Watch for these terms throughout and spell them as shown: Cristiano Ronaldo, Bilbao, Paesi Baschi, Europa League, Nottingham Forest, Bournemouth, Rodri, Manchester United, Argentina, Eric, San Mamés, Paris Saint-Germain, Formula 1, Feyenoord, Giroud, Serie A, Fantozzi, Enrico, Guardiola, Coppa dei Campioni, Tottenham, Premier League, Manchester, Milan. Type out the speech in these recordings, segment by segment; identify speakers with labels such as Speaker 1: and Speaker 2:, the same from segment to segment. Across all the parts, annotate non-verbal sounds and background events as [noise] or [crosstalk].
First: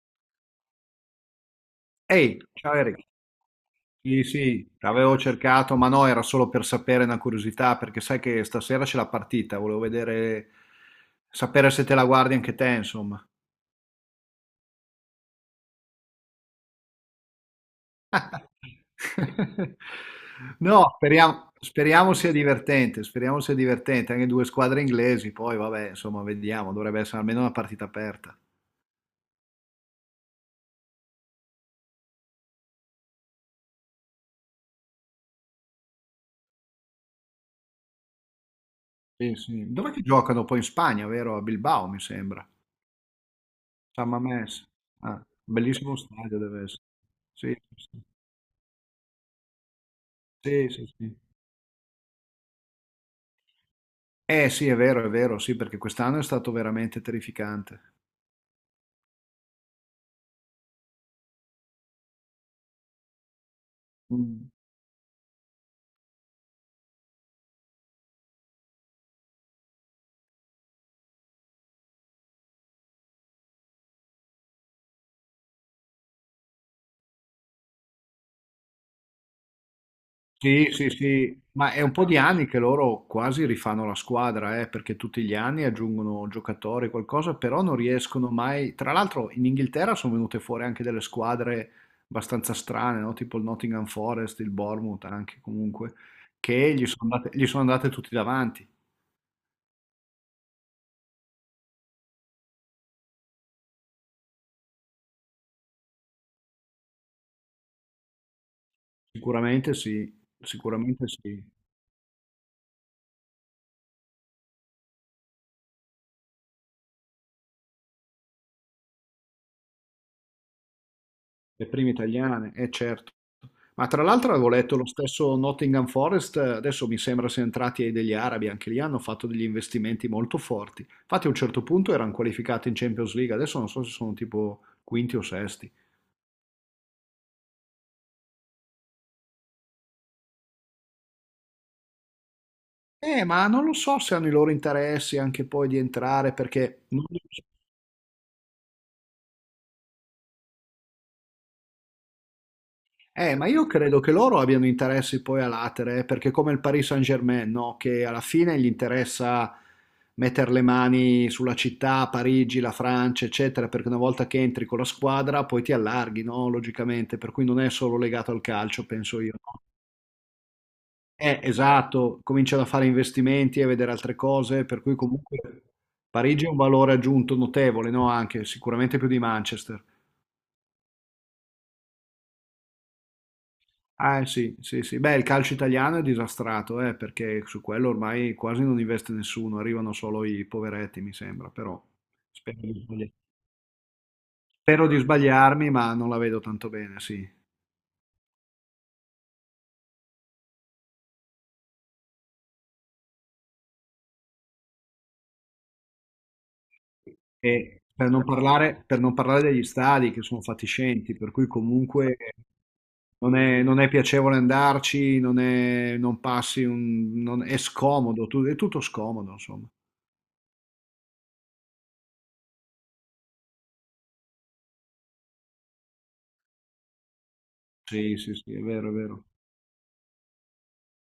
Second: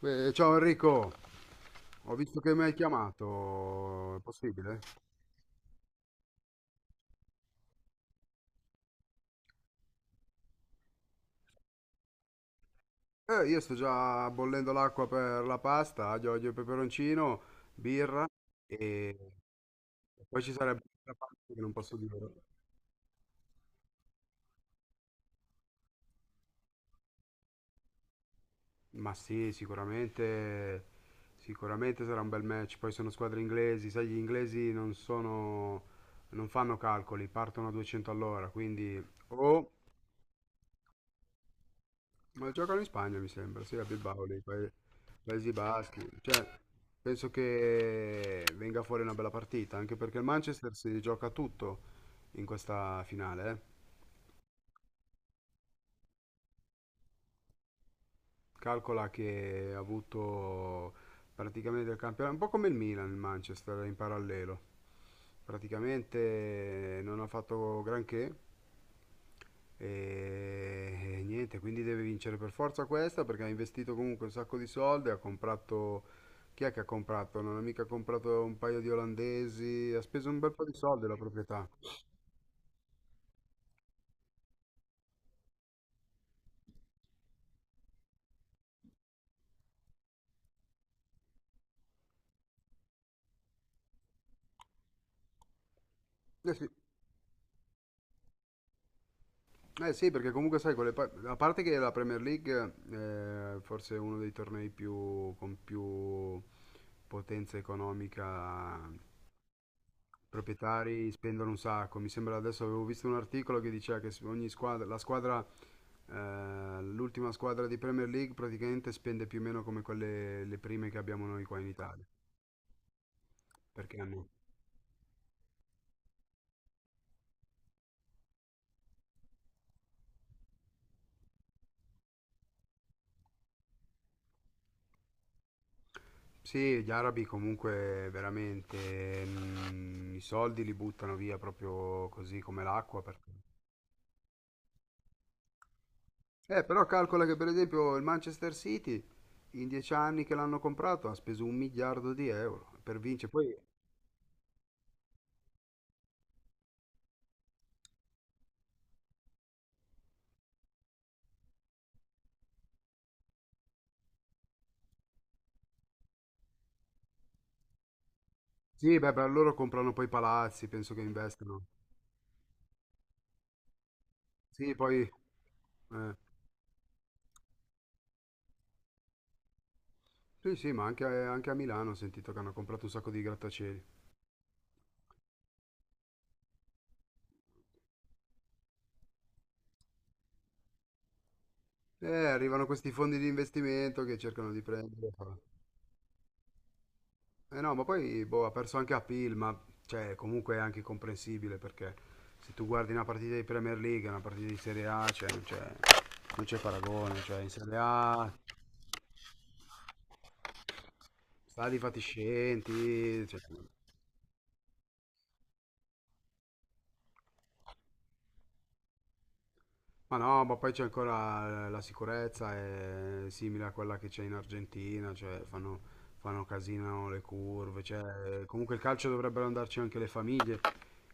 Speaker 1: Beh, ciao Enrico, ho
Speaker 2: Ehi,
Speaker 1: visto che mi hai
Speaker 2: ciao Eric.
Speaker 1: chiamato, è
Speaker 2: Sì, sì,
Speaker 1: possibile?
Speaker 2: avevo cercato, ma no, era solo per sapere una curiosità, perché sai che stasera c'è la partita, volevo vedere, sapere se te la guardi anche te, insomma.
Speaker 1: Io sto già bollendo l'acqua per la pasta, aglio, olio e peperoncino, birra e
Speaker 2: [laughs]
Speaker 1: e poi ci sarebbe
Speaker 2: No,
Speaker 1: la parte
Speaker 2: speriamo,
Speaker 1: che non posso dire.
Speaker 2: speriamo sia divertente, anche due squadre inglesi, poi vabbè, insomma, vediamo, dovrebbe essere almeno una partita aperta.
Speaker 1: Ma sì, sicuramente sarà un bel match, poi sono squadre inglesi, sai, gli inglesi non sono, non fanno calcoli, partono a 200 all'ora, quindi
Speaker 2: Sì, sì.
Speaker 1: o
Speaker 2: Dov'è che giocano poi in Spagna, vero? A Bilbao, mi sembra.
Speaker 1: Ma giocano in Spagna, mi sembra, sì, a
Speaker 2: San
Speaker 1: Bilbao, lì,
Speaker 2: Mamés. Ah,
Speaker 1: Paesi
Speaker 2: bellissimo
Speaker 1: Baschi.
Speaker 2: stadio
Speaker 1: Cioè,
Speaker 2: deve essere.
Speaker 1: penso
Speaker 2: Sì, sì.
Speaker 1: che venga fuori una bella partita, anche perché il
Speaker 2: Sì,
Speaker 1: Manchester
Speaker 2: sì,
Speaker 1: si
Speaker 2: sì.
Speaker 1: gioca tutto in questa finale, eh.
Speaker 2: Eh sì, è vero, sì, perché quest'anno è stato veramente terrificante.
Speaker 1: Calcola che ha avuto praticamente il campionato, un po' come il Milan, il Manchester in
Speaker 2: Mm.
Speaker 1: parallelo. Praticamente non ha fatto granché e, e niente, quindi deve vincere per forza questa perché ha investito comunque un sacco di soldi, ha comprato... Chi è che ha comprato? Non ha mica comprato un paio di olandesi, ha speso un bel po'
Speaker 2: Sì,
Speaker 1: di
Speaker 2: sì,
Speaker 1: soldi la
Speaker 2: sì,
Speaker 1: proprietà.
Speaker 2: ma è un po' di anni che loro quasi rifanno la squadra, perché tutti gli anni aggiungono giocatori, qualcosa, però non riescono mai. Tra l'altro in Inghilterra sono venute fuori anche delle squadre abbastanza strane, no? Tipo il Nottingham Forest, il Bournemouth anche comunque,
Speaker 1: Eh sì.
Speaker 2: che gli sono andate tutti davanti.
Speaker 1: Eh sì, perché comunque sai, con le a parte che la Premier League è forse uno dei tornei più, con più potenza economica, i
Speaker 2: Sicuramente sì, sicuramente
Speaker 1: proprietari
Speaker 2: sì.
Speaker 1: spendono un sacco. Mi sembra adesso avevo visto un articolo che diceva che ogni squadra, la squadra, l'ultima squadra di Premier League praticamente spende più o meno come quelle le prime che abbiamo noi qua in
Speaker 2: Le prime
Speaker 1: Italia.
Speaker 2: italiane, eh certo. Ma
Speaker 1: Perché
Speaker 2: tra
Speaker 1: hanno...
Speaker 2: l'altro avevo letto lo stesso Nottingham Forest, adesso mi sembra siano entrati ai degli arabi, anche lì hanno fatto degli investimenti molto forti. Infatti a un certo punto erano qualificati in Champions League, adesso non so se sono tipo quinti o sesti.
Speaker 1: Sì, gli arabi comunque veramente i soldi li buttano via proprio così come l'acqua.
Speaker 2: Ma non lo so se hanno i loro interessi anche poi di entrare,
Speaker 1: Però
Speaker 2: perché non...
Speaker 1: calcola che per esempio il Manchester City in 10 anni che l'hanno comprato ha speso un miliardo di euro per vincere.
Speaker 2: Ma
Speaker 1: Poi
Speaker 2: io credo che loro abbiano interessi poi a latere, perché come il Paris Saint-Germain, no? Che alla fine gli interessa mettere le mani sulla città, Parigi, la Francia, eccetera, perché una volta che entri con la squadra poi ti allarghi, no? Logicamente, per cui non è solo legato al calcio,
Speaker 1: sì, beh,
Speaker 2: penso
Speaker 1: per
Speaker 2: io,
Speaker 1: loro
Speaker 2: no?
Speaker 1: comprano poi palazzi, penso che investano.
Speaker 2: Esatto, cominciano a fare investimenti e a vedere altre cose,
Speaker 1: Sì,
Speaker 2: per cui
Speaker 1: poi
Speaker 2: comunque
Speaker 1: eh,
Speaker 2: Parigi è un valore aggiunto notevole, no? Anche sicuramente più di Manchester.
Speaker 1: sì, sì, ma anche a Milano ho sentito che hanno comprato un sacco di grattacieli.
Speaker 2: Ah, sì, sì, sì. Beh, il calcio italiano è disastrato, perché su quello ormai quasi non investe nessuno, arrivano solo i poveretti, mi sembra, però spero
Speaker 1: Arrivano
Speaker 2: di
Speaker 1: questi
Speaker 2: sbagliarmi,
Speaker 1: fondi di investimento che cercano di
Speaker 2: spero di
Speaker 1: prendere. Eh.
Speaker 2: sbagliarmi, ma non la vedo tanto bene, sì.
Speaker 1: Eh no, ma poi boh, ha perso anche a Pil, ma cioè, comunque è anche comprensibile perché se tu guardi una partita di Premier League, e una partita di Serie A, cioè, non c'è paragone, cioè in Serie
Speaker 2: E
Speaker 1: A
Speaker 2: per non parlare degli stadi che sono fatiscenti, per cui
Speaker 1: stadi
Speaker 2: comunque
Speaker 1: fatiscenti,
Speaker 2: non
Speaker 1: cioè,
Speaker 2: è, non è piacevole andarci, non è, non passi un, è scomodo, è tutto scomodo, insomma.
Speaker 1: ma no, ma poi c'è ancora la sicurezza, è simile a quella che c'è in Argentina, cioè fanno, casino le curve,
Speaker 2: Sì, sì,
Speaker 1: cioè,
Speaker 2: sì, è
Speaker 1: comunque il
Speaker 2: vero, è
Speaker 1: calcio
Speaker 2: vero.
Speaker 1: dovrebbero andarci anche le famiglie,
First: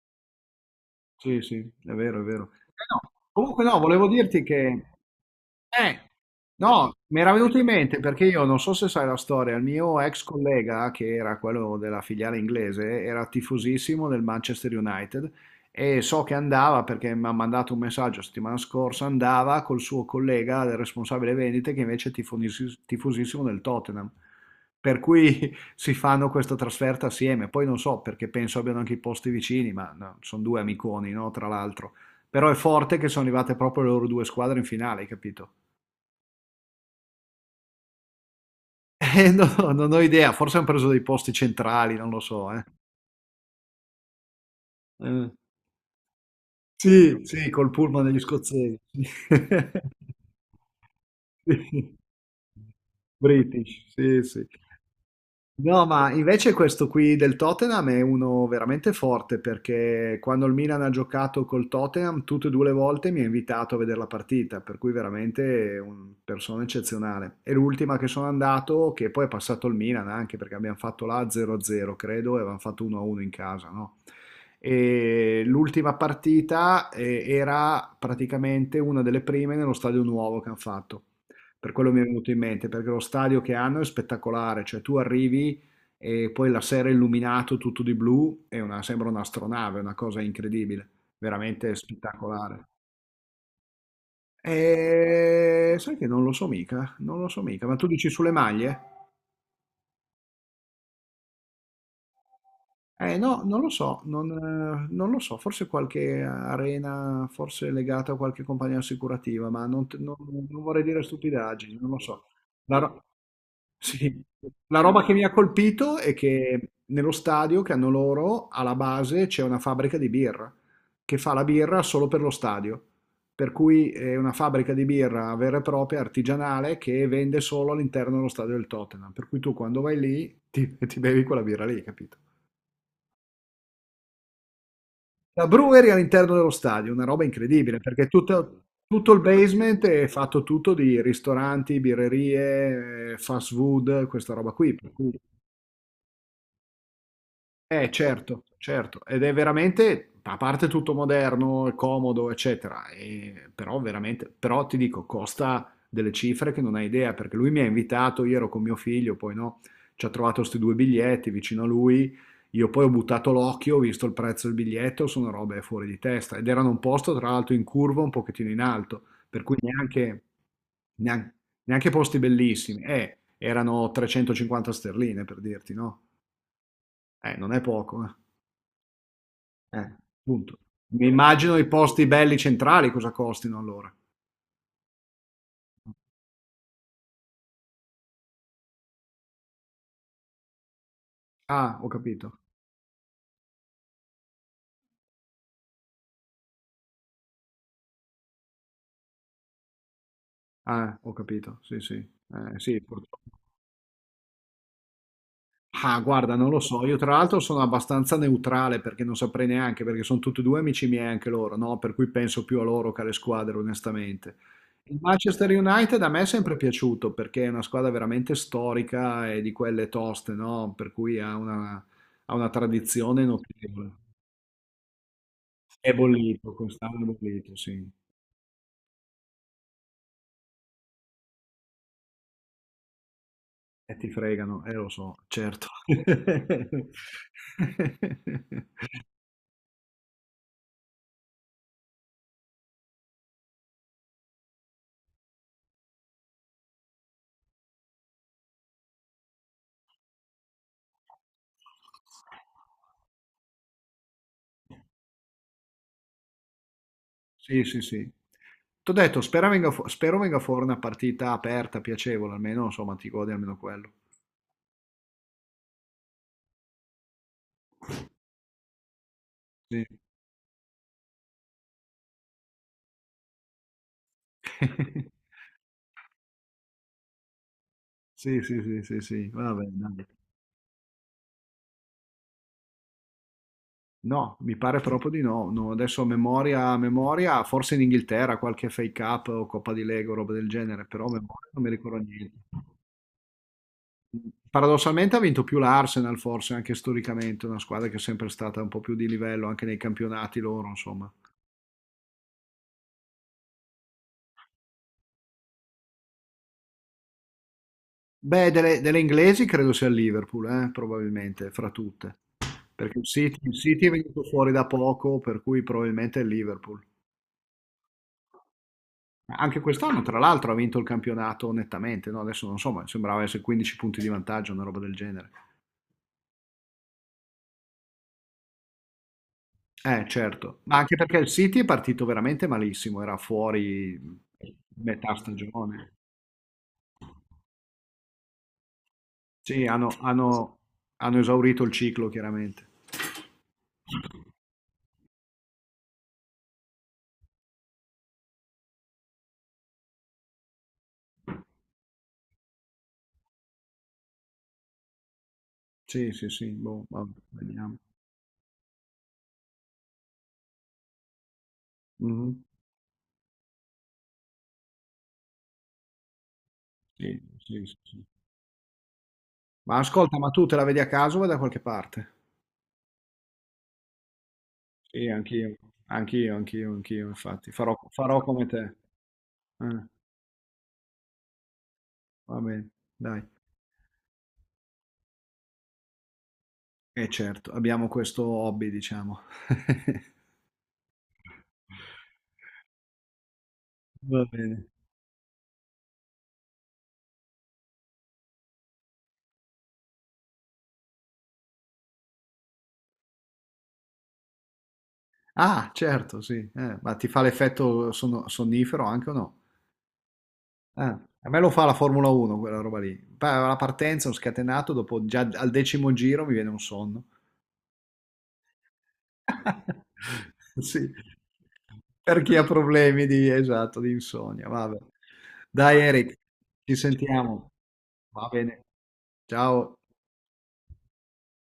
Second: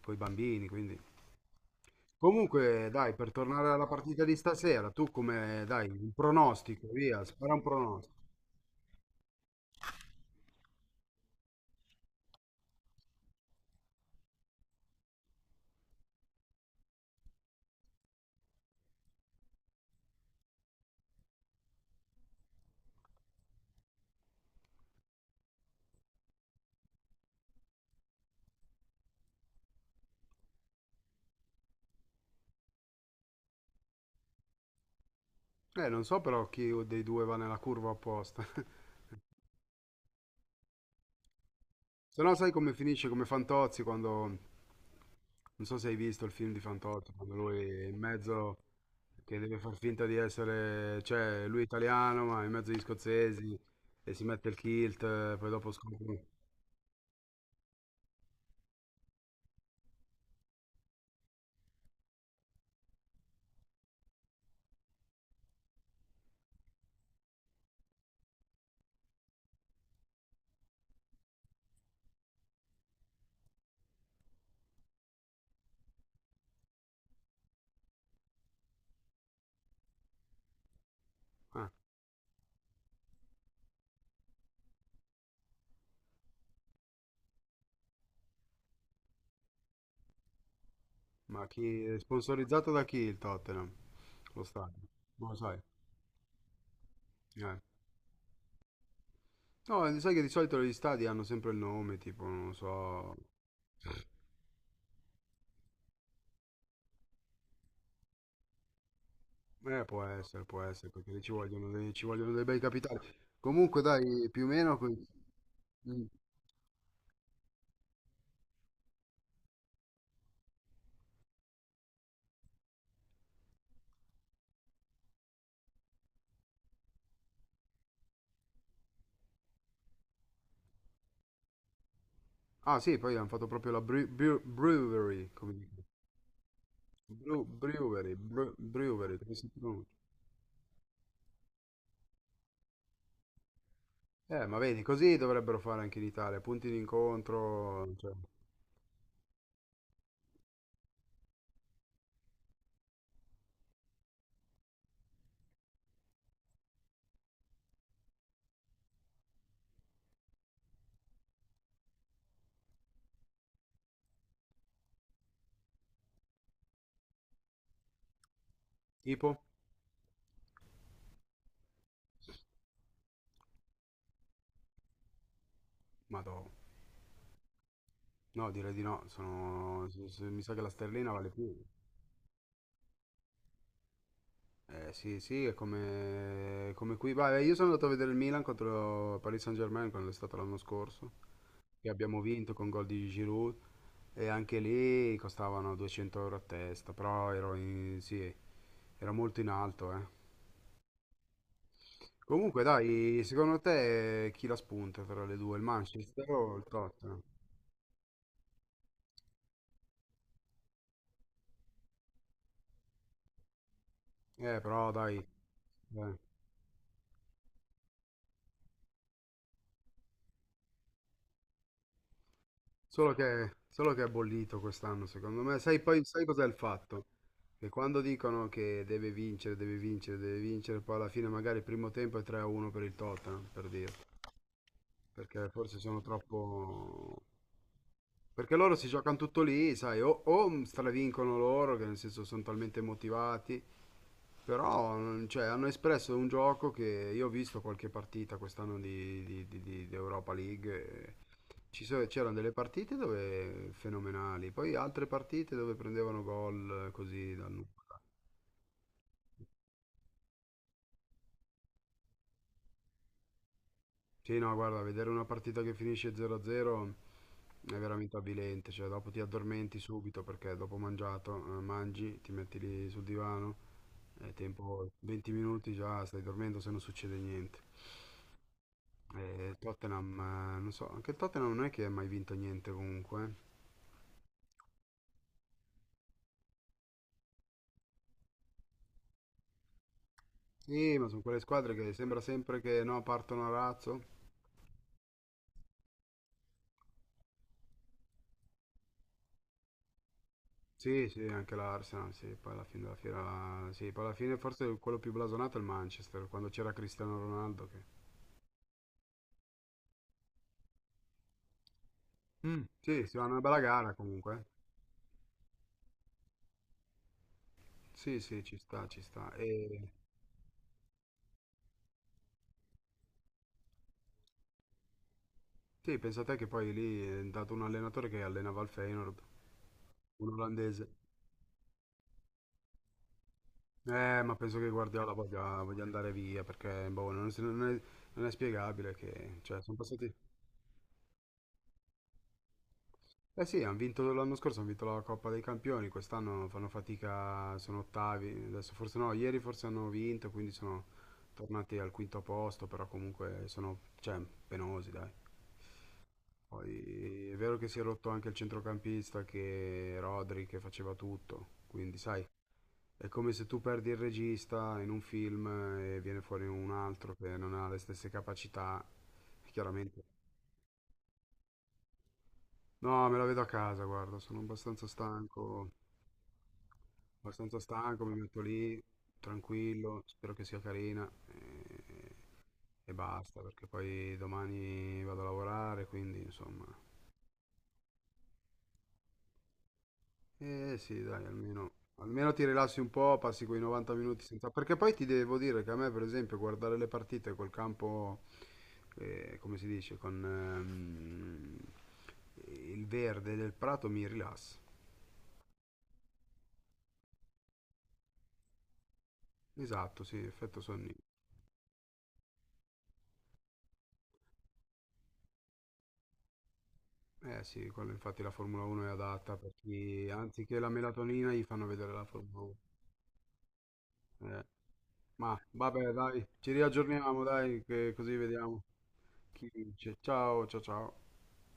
Speaker 1: con i bambini, quindi...
Speaker 2: Sì, sì, è vero, è vero. Eh
Speaker 1: Comunque,
Speaker 2: no,
Speaker 1: dai, per
Speaker 2: comunque
Speaker 1: tornare
Speaker 2: no,
Speaker 1: alla
Speaker 2: volevo
Speaker 1: partita di
Speaker 2: dirti che
Speaker 1: stasera, tu come, dai,
Speaker 2: eh,
Speaker 1: un pronostico,
Speaker 2: no, mi
Speaker 1: via,
Speaker 2: era
Speaker 1: spara
Speaker 2: venuto
Speaker 1: un
Speaker 2: in mente
Speaker 1: pronostico.
Speaker 2: perché io non so se sai la storia, il mio ex collega, che era quello della filiale inglese, era tifosissimo del Manchester United e so che andava perché mi ha mandato un messaggio la settimana scorsa, andava col suo collega, il responsabile vendite, che invece è tifosissimo del Tottenham. Per cui [laughs] si fanno questa trasferta assieme, poi non so perché penso abbiano anche i posti vicini, ma no, sono due amiconi, no, tra l'altro. Però è forte che sono arrivate proprio le loro due squadre in finale, hai capito?
Speaker 1: Non so però chi dei due va nella curva apposta. [laughs]
Speaker 2: No, [laughs] non ho idea, forse han preso dei posti centrali, non lo
Speaker 1: Se no sai
Speaker 2: so, eh.
Speaker 1: come finisce, come Fantozzi quando,
Speaker 2: Eh.
Speaker 1: non so se hai visto il film di Fantozzi,
Speaker 2: Sì,
Speaker 1: quando
Speaker 2: sì,
Speaker 1: lui
Speaker 2: col
Speaker 1: è in
Speaker 2: pullman degli
Speaker 1: mezzo,
Speaker 2: scozzesi.
Speaker 1: che deve far finta di essere, cioè, lui è italiano, ma è in
Speaker 2: [laughs]
Speaker 1: mezzo agli scozzesi,
Speaker 2: British,
Speaker 1: e
Speaker 2: sì,
Speaker 1: si
Speaker 2: sì.
Speaker 1: mette il kilt, poi dopo
Speaker 2: No, ma
Speaker 1: scopre...
Speaker 2: invece questo qui del Tottenham è uno veramente forte perché quando il Milan ha giocato col Tottenham tutte e due le volte mi ha invitato a vedere la partita, per cui veramente è una persona eccezionale. E l'ultima che sono andato, che poi è passato il Milan anche perché abbiamo fatto la 0-0 credo e avevamo fatto 1-1 in casa, no? E l'ultima partita era praticamente una delle prime nello stadio nuovo che hanno fatto.
Speaker 1: Ah,
Speaker 2: Per quello mi è venuto in mente, perché lo stadio che hanno è spettacolare, cioè tu arrivi e poi la sera è illuminato tutto di blu, è una- sembra un'astronave, è una cosa incredibile,
Speaker 1: ma
Speaker 2: veramente
Speaker 1: chi è
Speaker 2: spettacolare.
Speaker 1: sponsorizzato da chi il Tottenham? Lo stadio, non lo sai.
Speaker 2: E sai che non lo so mica, non lo so
Speaker 1: Eh.
Speaker 2: mica, ma tu dici sulle maglie?
Speaker 1: No, sai che di solito gli stadi hanno sempre il nome, tipo, non lo so.
Speaker 2: Eh no, non lo so, non, non lo so, forse qualche arena, forse legata a qualche compagnia assicurativa, ma non,
Speaker 1: Può
Speaker 2: non vorrei
Speaker 1: essere,
Speaker 2: dire
Speaker 1: perché ci vogliono
Speaker 2: stupidaggini, non
Speaker 1: dei,
Speaker 2: lo
Speaker 1: ci
Speaker 2: so.
Speaker 1: vogliono dei bei
Speaker 2: La,
Speaker 1: capitali.
Speaker 2: ro-
Speaker 1: Comunque,
Speaker 2: sì.
Speaker 1: dai, più o meno...
Speaker 2: La roba che mi ha colpito
Speaker 1: Mm.
Speaker 2: è che nello stadio che hanno loro, alla base, c'è una fabbrica di birra, che fa la birra solo per lo stadio, per cui è una fabbrica di birra vera e propria, artigianale, che vende solo all'interno dello stadio del Tottenham, per cui tu quando vai lì ti bevi quella birra lì, capito?
Speaker 1: Ah, sì, poi hanno fatto proprio la brewery,
Speaker 2: La
Speaker 1: come dico.
Speaker 2: brewery all'interno dello stadio, una roba incredibile, perché
Speaker 1: Brewery,
Speaker 2: tutto, tutto
Speaker 1: brewery,
Speaker 2: il
Speaker 1: come si
Speaker 2: basement
Speaker 1: pronuncia?
Speaker 2: è fatto tutto di ristoranti, birrerie, fast food, questa roba
Speaker 1: Ma
Speaker 2: qui.
Speaker 1: vedi,
Speaker 2: Per cui
Speaker 1: così dovrebbero fare anche in Italia, punti d'incontro, cioè...
Speaker 2: certo, certo, ed è veramente, a parte tutto moderno, è comodo, eccetera, però veramente, però ti dico, costa delle cifre che non hai idea, perché lui mi ha invitato, io ero con mio figlio, poi no, ci ha trovato questi due biglietti vicino a lui, io poi ho buttato l'occhio, ho visto il prezzo del biglietto, sono robe fuori di testa, ed erano un posto tra l'altro in curva un pochettino in alto,
Speaker 1: Tipo?
Speaker 2: per cui neanche, neanche, neanche posti bellissimi, erano 350 sterline per dirti, no?
Speaker 1: Madò.
Speaker 2: Non è poco, eh.
Speaker 1: No, direi di no, sono...
Speaker 2: Eh,
Speaker 1: mi sa
Speaker 2: punto.
Speaker 1: che la
Speaker 2: Mi
Speaker 1: sterlina vale
Speaker 2: immagino
Speaker 1: più.
Speaker 2: i posti belli centrali cosa costino allora.
Speaker 1: Sì, sì, è come, come qui. Vabbè, io sono andato a vedere il Milan contro il Paris Saint-Germain quando è stato l'anno scorso,
Speaker 2: Ah, ho
Speaker 1: che abbiamo
Speaker 2: capito.
Speaker 1: vinto con gol di Giroud e anche lì costavano 200 euro a testa, però ero sì, era molto in alto, eh.
Speaker 2: Ah, ho capito. Sì, sì.
Speaker 1: Comunque,
Speaker 2: Sì,
Speaker 1: dai,
Speaker 2: purtroppo.
Speaker 1: secondo te chi la spunta tra le due, il
Speaker 2: Ah,
Speaker 1: Manchester
Speaker 2: guarda, non
Speaker 1: o
Speaker 2: lo
Speaker 1: il
Speaker 2: so. Io tra
Speaker 1: Tottenham?
Speaker 2: l'altro sono abbastanza neutrale perché non saprei neanche, perché sono tutti e due amici miei anche loro, no? Per cui penso più a loro che alle squadre, onestamente.
Speaker 1: Però
Speaker 2: Il
Speaker 1: dai,
Speaker 2: Manchester United a me è sempre piaciuto perché è una squadra veramente storica e di quelle toste, no? Per cui ha una
Speaker 1: Solo
Speaker 2: tradizione
Speaker 1: che,
Speaker 2: notevole.
Speaker 1: solo che è bollito quest'anno, secondo me. Sai
Speaker 2: È
Speaker 1: poi, sai cos'è il
Speaker 2: bollito, quest'anno
Speaker 1: fatto?
Speaker 2: è bollito,
Speaker 1: Che
Speaker 2: sì.
Speaker 1: quando dicono che deve vincere, deve vincere, deve vincere, poi alla fine magari il primo tempo è 3-1 per il Tottenham, per
Speaker 2: E
Speaker 1: dirti.
Speaker 2: ti fregano, lo so,
Speaker 1: Perché
Speaker 2: certo.
Speaker 1: forse sono troppo... Perché loro si
Speaker 2: [laughs]
Speaker 1: giocano tutto lì, sai, o stravincono loro, che nel senso sono talmente motivati, però cioè, hanno espresso un gioco che io ho visto qualche partita quest'anno di Europa League. E c'erano delle partite dove fenomenali, poi altre partite dove prendevano gol così dal
Speaker 2: Sì,
Speaker 1: nulla.
Speaker 2: sì, sì. T'ho detto, spero venga fuori una partita aperta, piacevole, almeno, insomma, ti godi almeno quello.
Speaker 1: Sì, no, guarda, vedere una partita che finisce 0-0 è veramente avvilente, cioè dopo ti addormenti
Speaker 2: Sì.
Speaker 1: subito perché dopo mangiato, mangi, ti metti lì sul divano, è tempo 20
Speaker 2: [laughs]
Speaker 1: minuti già, stai dormendo se non succede niente.
Speaker 2: Sì, sì, sì, sì, sì,
Speaker 1: E
Speaker 2: vabbè, dai.
Speaker 1: Tottenham, non so, anche il Tottenham non è che ha mai vinto niente comunque. Eh.
Speaker 2: No, mi pare proprio di no. No, adesso a memoria, forse in Inghilterra qualche FA Cup o Coppa di Lega o roba del genere,
Speaker 1: Sì,
Speaker 2: però
Speaker 1: ma
Speaker 2: a
Speaker 1: sono quelle
Speaker 2: memoria non mi
Speaker 1: squadre che
Speaker 2: ricordo
Speaker 1: sembra
Speaker 2: niente.
Speaker 1: sempre che no, partono a razzo.
Speaker 2: Paradossalmente ha vinto più l'Arsenal, forse anche storicamente, una squadra che è sempre stata un po' più di livello anche nei campionati loro,
Speaker 1: Sì,
Speaker 2: insomma.
Speaker 1: sì, anche l'Arsenal, sì, poi alla fine della fiera, sì, poi alla fine forse quello più blasonato è il Manchester, quando c'era Cristiano Ronaldo che...
Speaker 2: Beh, delle, delle inglesi credo sia il Liverpool, probabilmente, fra tutte,
Speaker 1: Mm,
Speaker 2: perché
Speaker 1: sì, si fanno una
Speaker 2: Il
Speaker 1: bella
Speaker 2: City è
Speaker 1: gara
Speaker 2: venuto
Speaker 1: comunque.
Speaker 2: fuori da poco, per cui probabilmente è il Liverpool.
Speaker 1: Sì, sì, ci sta, ci sta.
Speaker 2: Anche
Speaker 1: E
Speaker 2: quest'anno, tra l'altro, ha vinto il campionato nettamente, no? Adesso non so, ma sembrava essere 15 punti di vantaggio, una roba del genere.
Speaker 1: sì, pensate che poi lì è andato un allenatore che allenava il Feyenoord, un
Speaker 2: Certo, ma anche
Speaker 1: olandese.
Speaker 2: perché il City è partito veramente malissimo, era fuori
Speaker 1: Ma penso che Guardiola
Speaker 2: metà
Speaker 1: voglia
Speaker 2: stagione.
Speaker 1: andare via perché boh, non è spiegabile che, cioè,
Speaker 2: Sì,
Speaker 1: sono passati.
Speaker 2: hanno esaurito il ciclo, chiaramente.
Speaker 1: Eh sì, hanno vinto l'anno scorso, hanno vinto la Coppa dei Campioni, quest'anno fanno fatica, sono ottavi, adesso forse no, ieri forse hanno vinto, quindi sono tornati al quinto posto, però comunque sono, cioè, penosi,
Speaker 2: Sì, sì, sì, boh, vabbè,
Speaker 1: Poi è vero che
Speaker 2: vediamo.
Speaker 1: si è rotto anche il centrocampista, che Rodri che faceva tutto, quindi sai,
Speaker 2: Mhm.
Speaker 1: è come se tu perdi il regista in un film e viene fuori un altro
Speaker 2: Sì,
Speaker 1: che non
Speaker 2: sì,
Speaker 1: ha
Speaker 2: sì,
Speaker 1: le
Speaker 2: sì.
Speaker 1: stesse capacità,
Speaker 2: Ma
Speaker 1: chiaramente.
Speaker 2: ascolta, ma tu te la vedi a caso o da qualche parte?
Speaker 1: No, me la vedo a casa, guarda, sono abbastanza
Speaker 2: Sì, anch'io,
Speaker 1: stanco,
Speaker 2: anch'io, anch'io, anch'io, infatti.
Speaker 1: abbastanza
Speaker 2: Farò,
Speaker 1: stanco, mi
Speaker 2: farò
Speaker 1: metto
Speaker 2: come te.
Speaker 1: lì,
Speaker 2: Eh,
Speaker 1: tranquillo, spero che sia carina e,
Speaker 2: va bene,
Speaker 1: e
Speaker 2: dai.
Speaker 1: basta, perché poi domani vado a lavorare, quindi insomma,
Speaker 2: E certo, abbiamo questo hobby, diciamo. [laughs]
Speaker 1: Eh sì, dai, almeno ti rilassi un po', passi quei 90 minuti
Speaker 2: Va
Speaker 1: senza...
Speaker 2: bene.
Speaker 1: Perché poi ti devo dire che a me, per esempio, guardare le partite col campo, come si dice, con il verde del prato mi rilassa.
Speaker 2: Ah, certo, sì. Eh, ma ti fa l'effetto sonnifero anche o no?
Speaker 1: Esatto, sì, effetto
Speaker 2: Ah,
Speaker 1: sonnino.
Speaker 2: a me lo fa la Formula 1 quella roba lì. La partenza, ho scatenato, dopo già al decimo giro mi viene un sonno.
Speaker 1: Eh sì, quello infatti la Formula 1 è adatta per chi,
Speaker 2: [laughs]
Speaker 1: anziché la
Speaker 2: Sì,
Speaker 1: melatonina, gli fanno vedere la
Speaker 2: per chi
Speaker 1: Formula
Speaker 2: ha
Speaker 1: 1.
Speaker 2: problemi di, esatto, di
Speaker 1: Eh,
Speaker 2: insonnia. Vabbè.
Speaker 1: ma
Speaker 2: Dai
Speaker 1: vabbè,
Speaker 2: Eric,
Speaker 1: dai, ci
Speaker 2: ci
Speaker 1: riaggiorniamo,
Speaker 2: sentiamo.
Speaker 1: dai, che così
Speaker 2: Va bene.
Speaker 1: vediamo chi
Speaker 2: Ciao.
Speaker 1: vince. Ciao, ciao, ciao.